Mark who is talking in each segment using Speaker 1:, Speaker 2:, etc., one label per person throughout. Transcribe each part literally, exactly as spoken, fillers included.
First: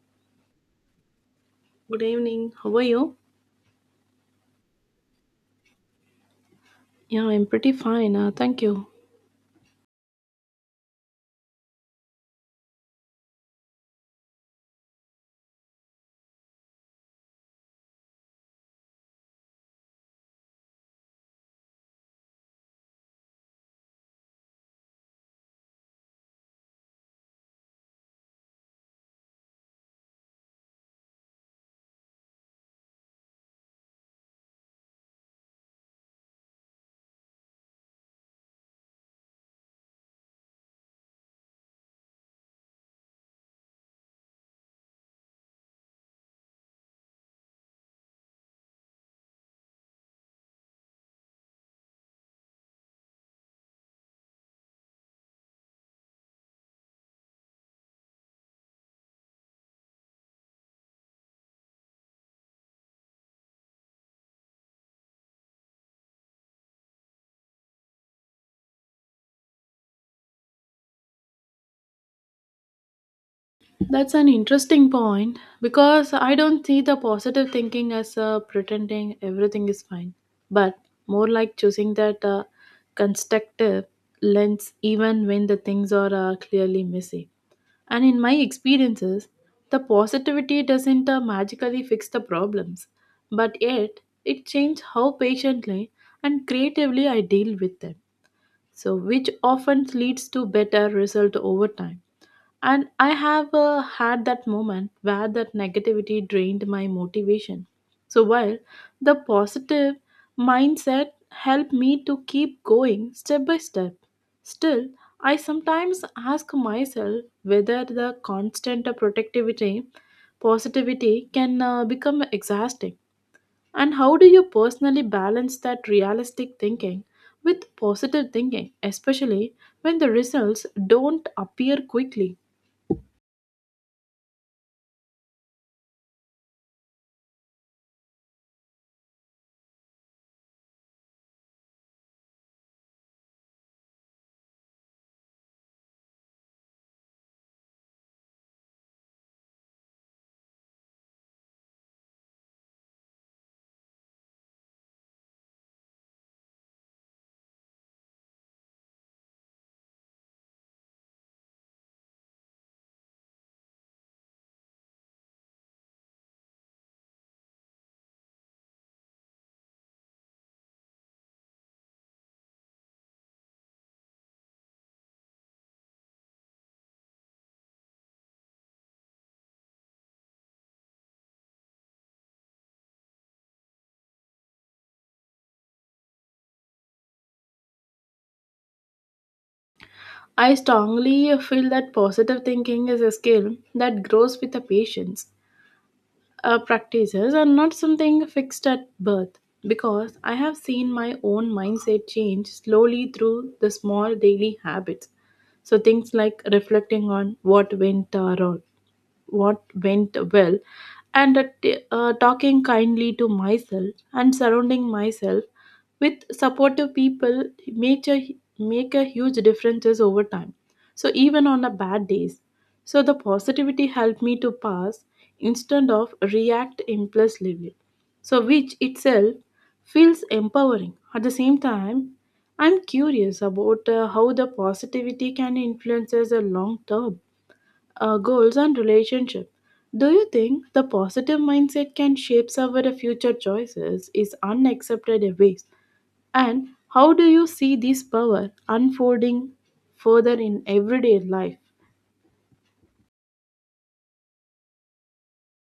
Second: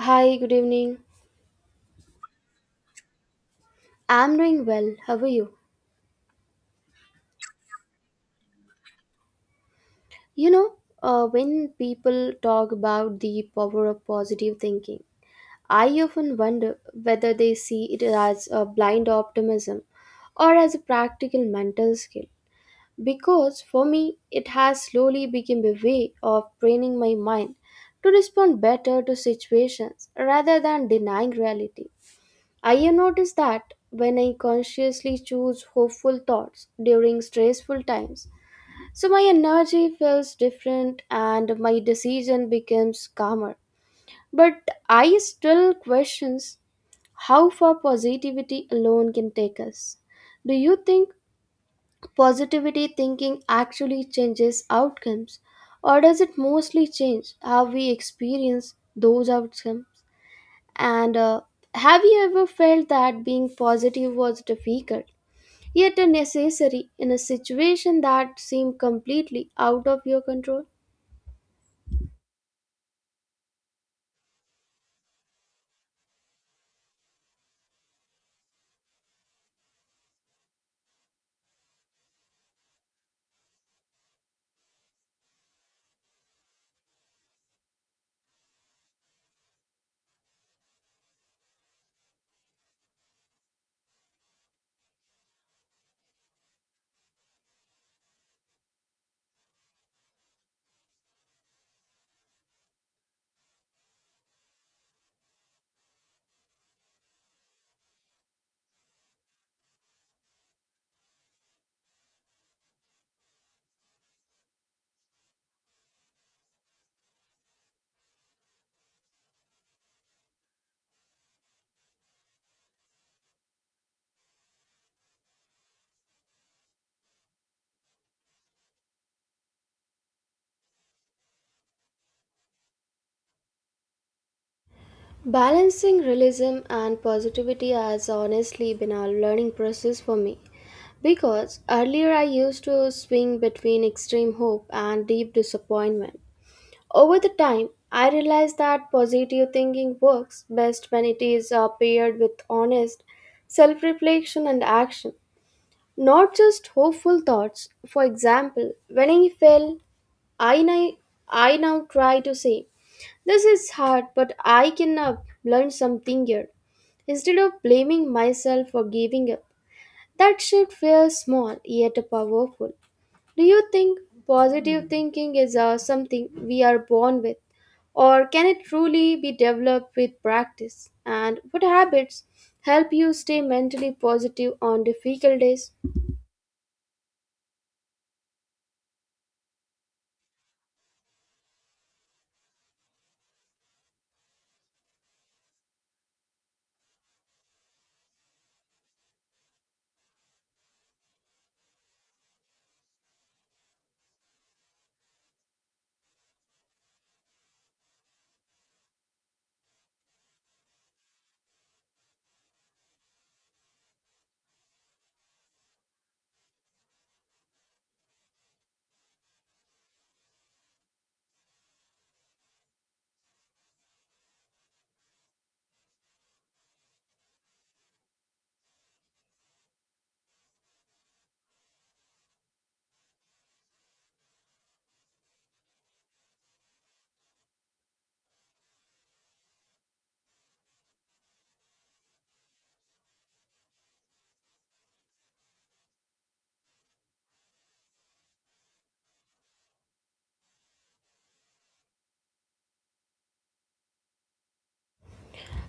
Speaker 1: Hi, good evening.
Speaker 2: Good evening. How are you?
Speaker 1: I'm doing well. How are you?
Speaker 2: Yeah, I'm pretty fine. Uh, thank you.
Speaker 1: You know, uh, when people talk about the power of positive thinking, I often wonder whether they see it as a blind optimism or as a practical mental skill. Because for me, it has slowly become a way of training my mind to respond better to situations rather than denying reality. I have noticed that when I consciously choose hopeful thoughts during stressful times, so my energy feels different and my decision becomes calmer. But I still questions how far positivity alone can take us. Do you think positivity thinking actually changes outcomes, or does it mostly change how we experience those outcomes? And uh, Have you ever felt that being positive was difficult, yet a necessary in a situation that seemed completely out of your control?
Speaker 2: That's an interesting point because I don't see the positive thinking as uh, pretending everything is fine, but more like choosing that uh, constructive lens even when the things are uh, clearly messy. And in my experiences, the positivity doesn't uh, magically fix the problems, but yet it changes how patiently and creatively I deal with them, so which often leads to better result over time. And I have uh, had that moment where that negativity drained my motivation, so while the positive mindset helped me to keep going step by step, still I sometimes ask myself whether the constant protectivity positivity can uh, become exhausting. And how do you personally balance that realistic thinking with positive thinking, especially when the results don't appear quickly?
Speaker 1: Balancing realism and positivity has honestly been a learning process for me because earlier I used to swing between extreme hope and deep disappointment. Over the time, I realized that positive thinking works best when it is uh, paired with honest self reflection and action. Not just hopeful thoughts. For example, when I fell, I now, I now try to say, this is hard, but I can uh, learn something here, instead of blaming myself for giving up. That shift feels small yet powerful. Do you think positive thinking is uh, something we are born with, or can it truly be developed with practice? And what habits help you stay mentally positive on difficult days?
Speaker 2: I strongly feel that positive thinking is a skill that grows with the patience. Uh, practices are not something fixed at birth because I have seen my own mindset change slowly through the small daily habits. So, things like reflecting on what went uh, wrong, what went well, and uh, t- uh, talking kindly to myself and surrounding myself with supportive people make a, make a huge differences over time. So even on a bad days, so the positivity helped me to pass instead of react impulsively, so which itself feels empowering at the same time. I'm curious about uh, how the positivity can influences a long term uh, goals and relationship. Do you think the positive mindset can shape our future choices is unaccepted ways, and how do you see this power unfolding further in everyday life?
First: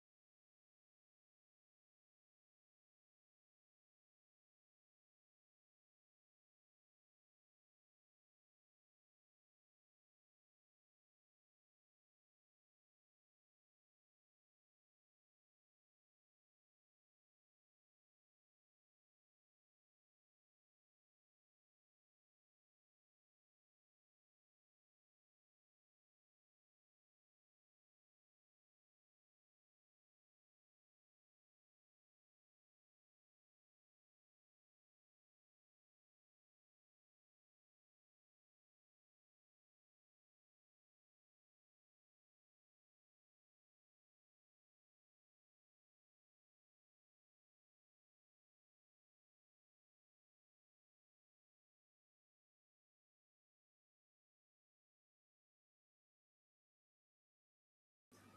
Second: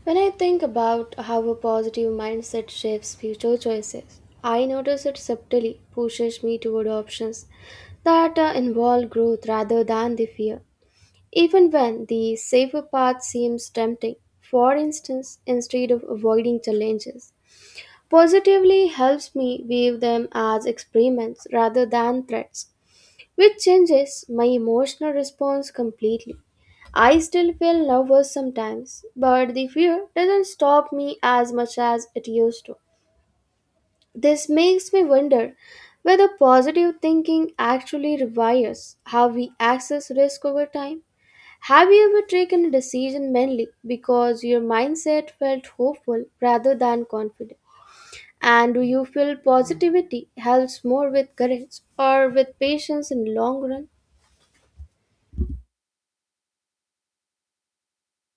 Speaker 1: When I think about how a positive mindset shapes future choices, I notice it subtly pushes me toward options that uh, involve growth rather than the fear. Even when the safer path seems tempting, for instance, instead of avoiding challenges, positively helps me view them as experiments rather than threats, which changes my emotional response completely. I still feel nervous sometimes, but the fear doesn't stop me as much as it used to. This makes me wonder whether positive thinking actually rewires how we access risk over time. Have you ever taken a decision mainly because your mindset felt hopeful rather than confident? And do you feel positivity helps more with courage or with patience in the long run?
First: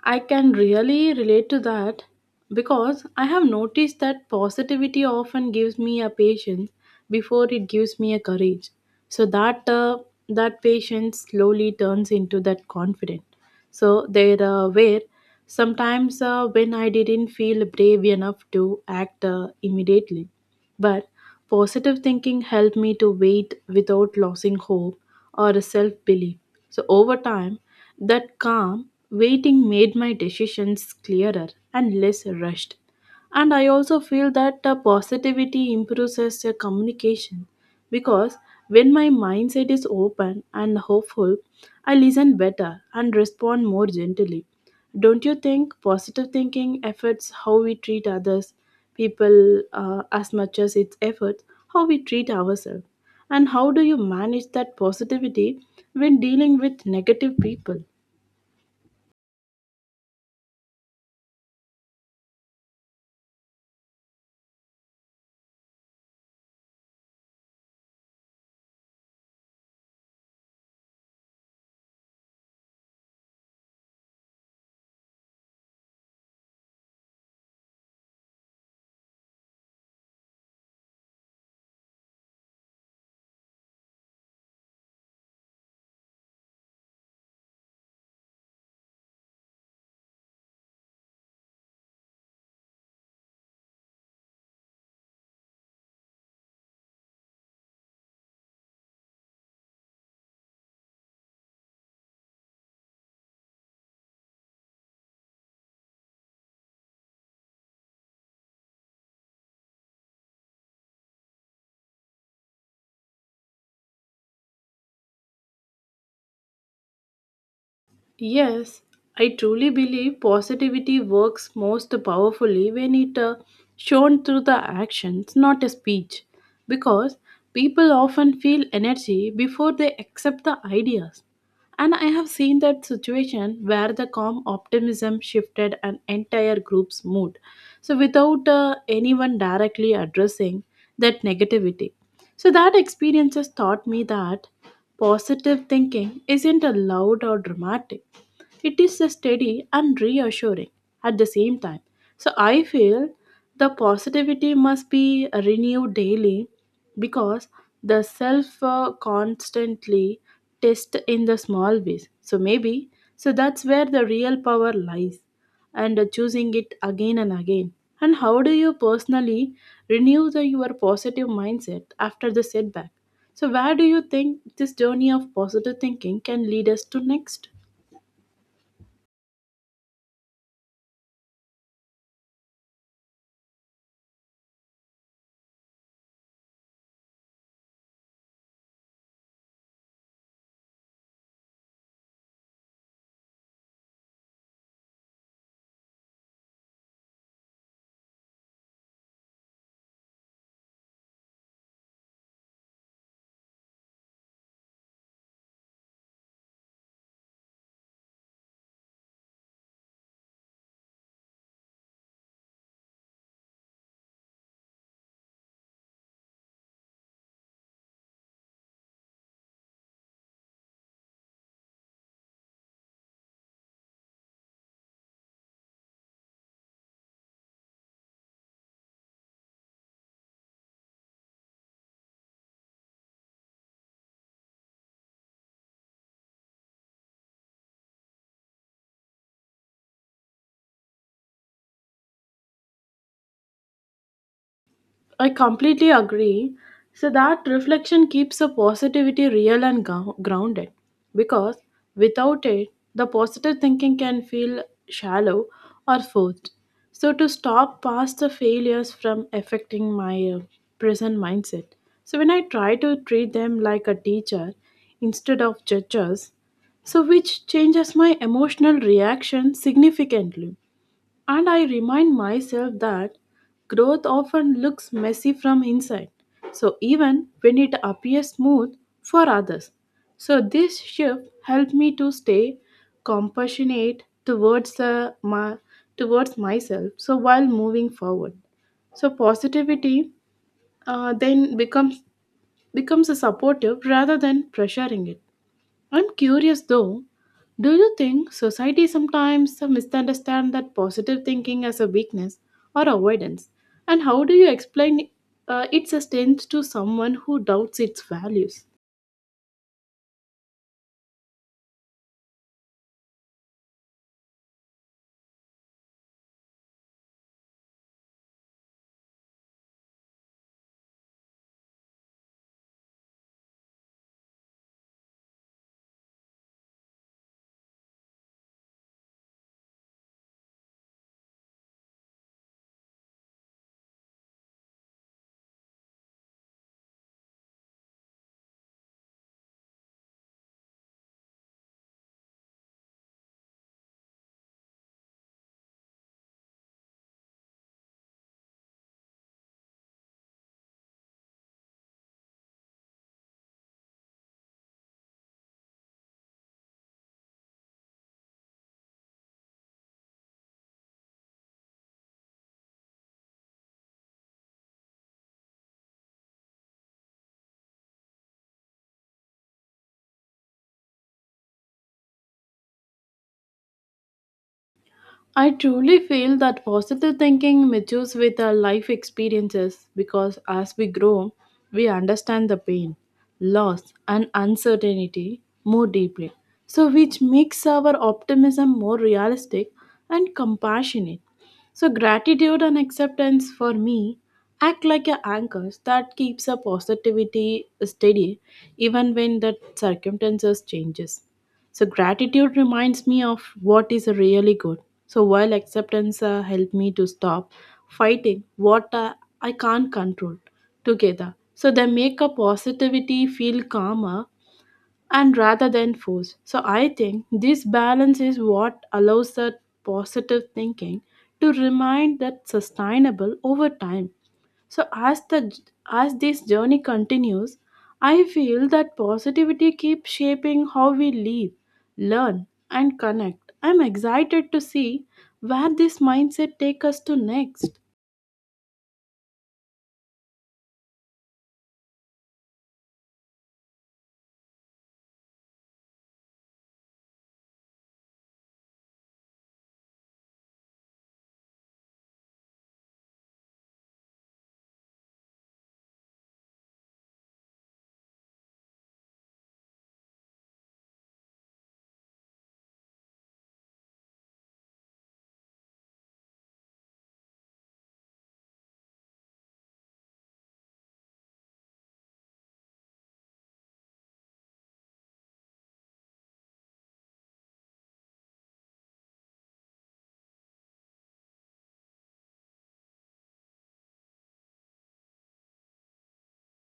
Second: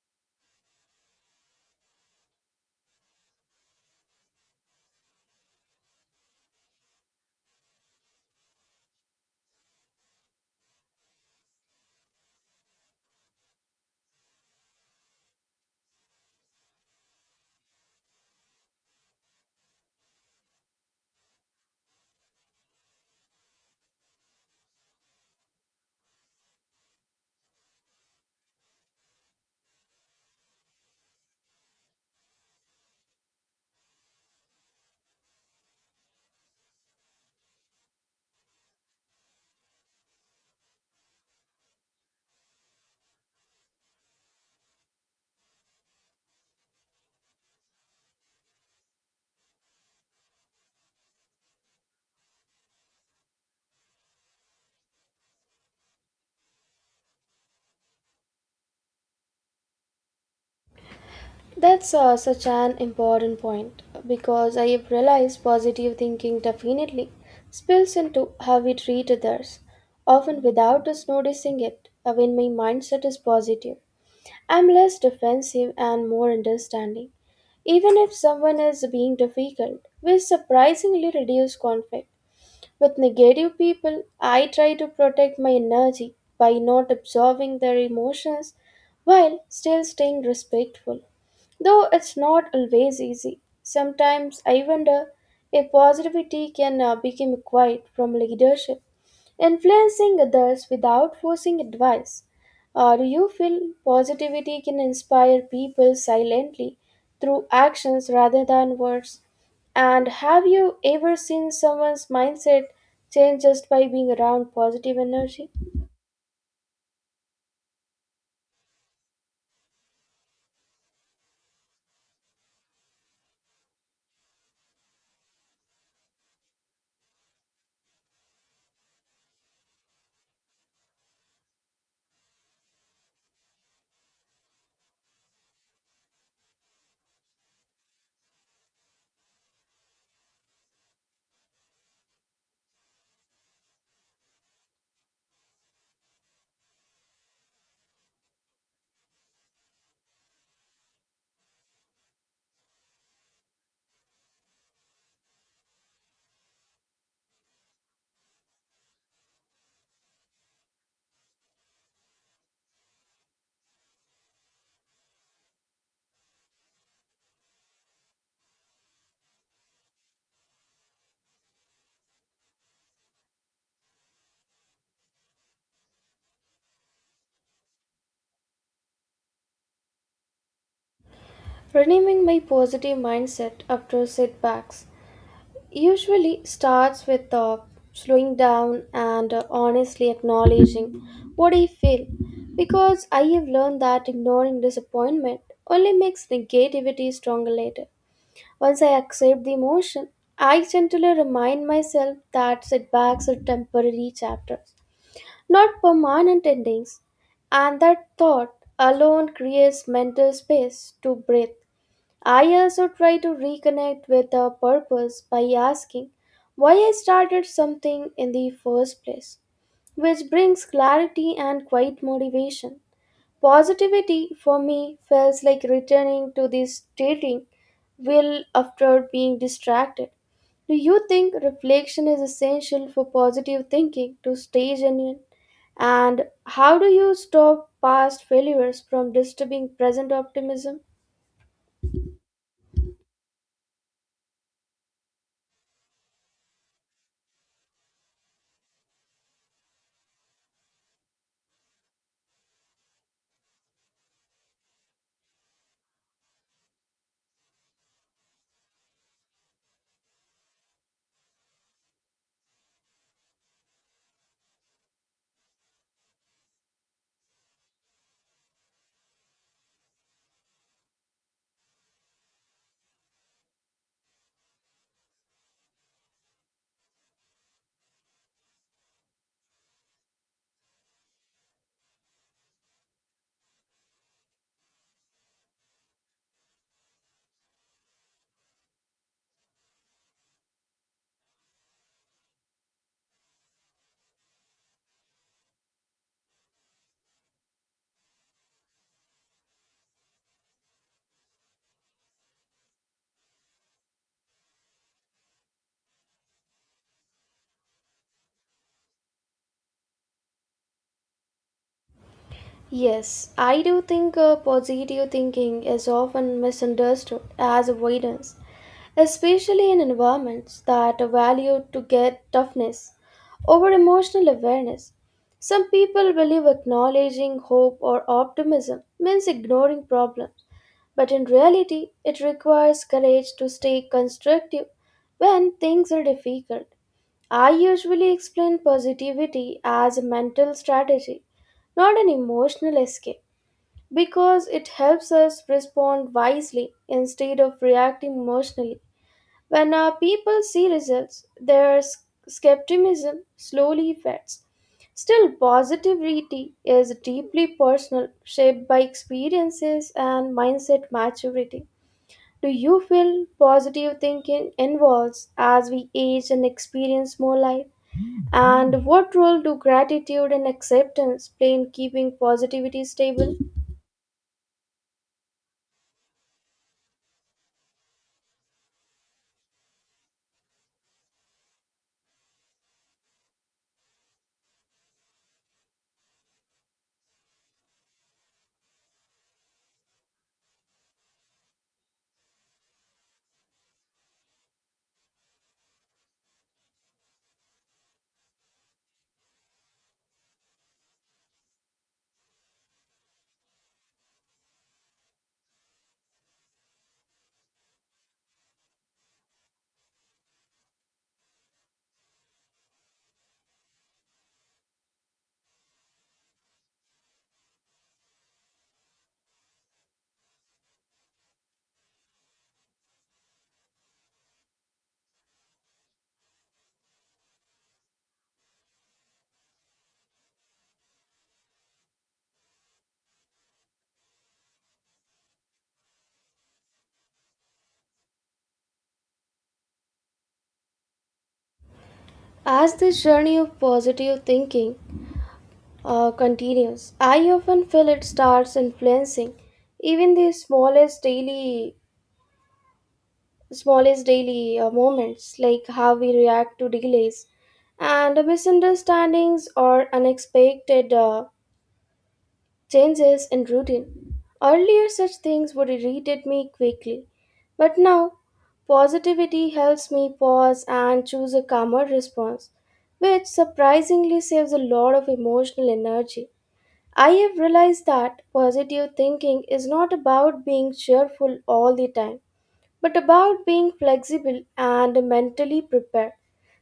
Speaker 2: I can really relate to that because I have noticed that positivity often gives me a patience before it gives me a courage. So that uh, that patience slowly turns into that confidence. So there uh, were sometimes uh, when I didn't feel brave enough to act uh, immediately, but positive thinking helped me to wait without losing hope or self belief. So, over time, that calm waiting made my decisions clearer and less rushed. And I also feel that uh, positivity improves as a communication. Because when my mindset is open and hopeful, I listen better and respond more gently. Don't you think positive thinking affects how we treat others, people, uh, as much as its affects how we treat ourselves? And how do you manage that positivity when dealing with negative people?
Speaker 1: That's uh, such an important point because I have realized positive thinking definitely spills into how we treat others, often without us noticing it. Uh, When my mindset is positive, I'm less defensive and more understanding. Even if someone is being difficult, we surprisingly reduce conflict. With negative people, I try to protect my energy by not absorbing their emotions while still staying respectful. Though it's not always easy, sometimes I wonder if positivity can uh, become acquired from leadership, influencing others without forcing advice. Uh, do you feel positivity can inspire people silently through actions rather than words? And have you ever seen someone's mindset change just by being around positive energy?
Speaker 2: Yes, I truly believe positivity works most powerfully when it uh, shown through the actions, not a speech, because people often feel energy before they accept the ideas. And I have seen that situation where the calm optimism shifted an entire group's mood. So, without uh, anyone directly addressing that negativity. So, that experiences taught me that positive thinking isn't a loud or dramatic. It is a steady and reassuring at the same time. So I feel the positivity must be renewed daily because the self uh, constantly test in the small ways. So maybe so that's where the real power lies and uh, choosing it again and again. And how do you personally renew the, your positive mindset after the setback? So, where do you think this journey of positive thinking can lead us to next?
Speaker 1: Renaming my positive mindset after setbacks usually starts with uh, slowing down and uh, honestly acknowledging what I feel, because I have learned that ignoring disappointment only makes negativity stronger later. Once I accept the emotion, I gently remind myself that setbacks are temporary chapters, not permanent endings. And that thought alone creates mental space to breathe. I also try to reconnect with a purpose by asking why I started something in the first place, which brings clarity and quiet motivation. Positivity for me feels like returning to the stating will after being distracted. Do you think reflection is essential for positive thinking to stay genuine? And how do you stop past failures from disturbing present optimism?
Speaker 2: I completely agree. So, that reflection keeps the positivity real and gou- grounded because without it, the positive thinking can feel shallow or forced. So, to stop past the failures from affecting my uh, present mindset. So, when I try to treat them like a teacher instead of judges, so which changes my emotional reaction significantly. And I remind myself that growth often looks messy from inside, so even when it appears smooth for others. So this shift helped me to stay compassionate towards uh, my, towards myself. So while moving forward, so positivity uh, then becomes becomes a supportive rather than pressuring it. I'm curious though, do you think society sometimes misunderstands that positive thinking as a weakness or avoidance? And how do you explain uh, its sustains to someone who doubts its values?
Speaker 1: Yes, I do think uh, positive thinking is often misunderstood as avoidance, especially in environments that value to get toughness over emotional awareness. Some people believe acknowledging hope or optimism means ignoring problems, but in reality, it requires courage to stay constructive when things are difficult. I usually explain positivity as a mental strategy, not an emotional escape, because it helps us respond wisely instead of reacting emotionally. When uh, people see results, their s- skepticism slowly fades. Still, positivity is deeply personal, shaped by experiences and mindset maturity. Do you feel positive thinking evolves as we age and experience more life? And what role do gratitude and acceptance play in keeping positivity stable?
Speaker 2: I truly feel that positive thinking matures with our life experiences because as we grow, we understand the pain, loss, and uncertainty more deeply. So, which makes our optimism more realistic and compassionate. So, gratitude and acceptance for me act like a anchors that keeps our positivity steady even when the circumstances changes. So gratitude reminds me of what is really good. So while acceptance uh, helped me to stop fighting what uh, I can't control together. So they make a positivity feel calmer and rather than force. So I think this balance is what allows that positive thinking to remain that sustainable over time. So as the as this journey continues, I feel that positivity keeps shaping how we live, learn, and connect. I'm excited to see where this mindset take us to next.
Speaker 1: As this journey of positive thinking uh, continues, I often feel it starts influencing even the smallest daily smallest daily uh, moments, like how we react to delays and misunderstandings or unexpected uh, changes in routine. Earlier such things would irritate me quickly, but now positivity helps me pause and choose a calmer response, which surprisingly saves a lot of emotional energy. I have realized that positive thinking is not about being cheerful all the time, but about being flexible and mentally prepared.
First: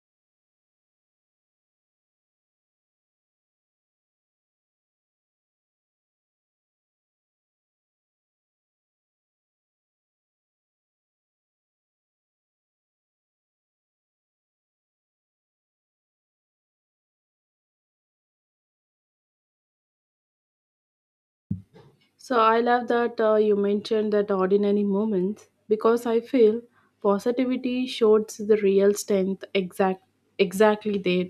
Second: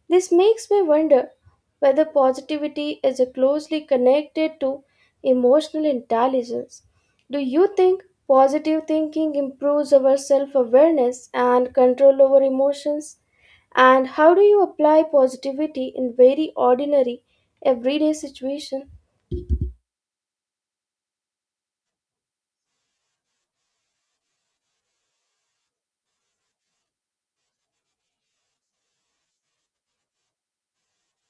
Speaker 1: This makes me wonder whether positivity is closely connected to emotional intelligence. Do you think positive thinking improves our self awareness and control over emotions? And how do you apply positivity in very ordinary, everyday situations?
Speaker 2: So I love that uh, you mentioned that ordinary moments because I feel positivity shows the real strength exact exactly there.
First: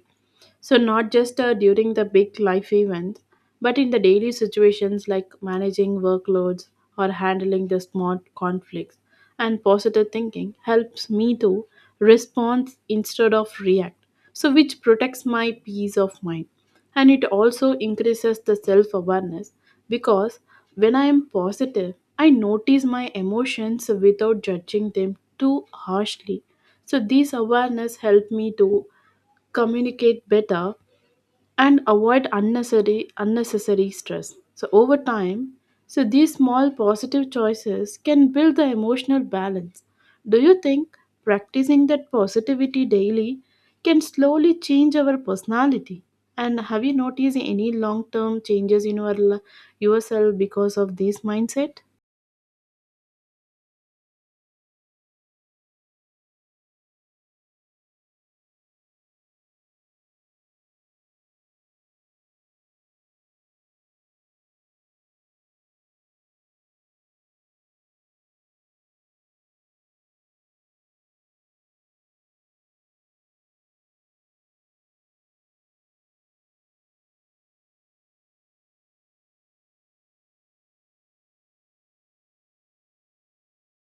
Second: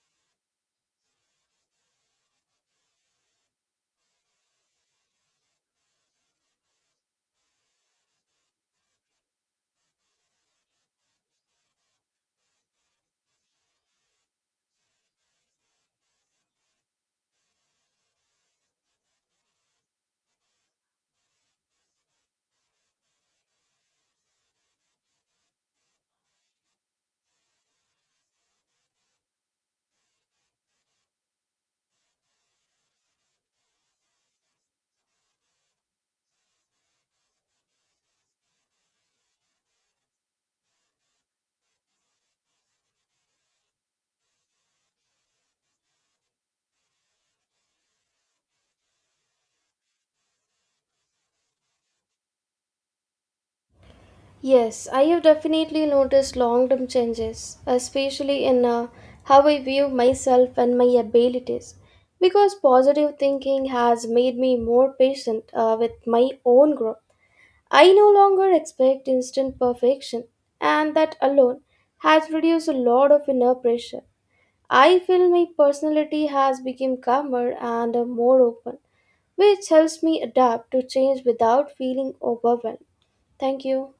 Speaker 2: So, not just uh, during the big life events, but in the daily situations like managing workloads or handling the small conflicts. And positive thinking helps me to respond instead of react, so which protects my peace of mind. And it also increases the self awareness because when I am positive, I notice my emotions without judging them too harshly. So, these awareness help me to communicate better and avoid unnecessary unnecessary stress, so over time, so these small positive choices can build the emotional balance. Do you think practicing that positivity daily can slowly change our personality, and have you noticed any long term changes in your li- yourself because of this mindset?
Speaker 1: Yes, I have definitely noticed long term changes, especially in uh, how I view myself and my abilities. Because positive thinking has made me more patient uh, with my own growth. I no longer expect instant perfection, and that alone has reduced a lot of inner pressure. I feel my personality has become calmer and uh, more open, which helps me adapt to change without feeling overwhelmed. Thank you.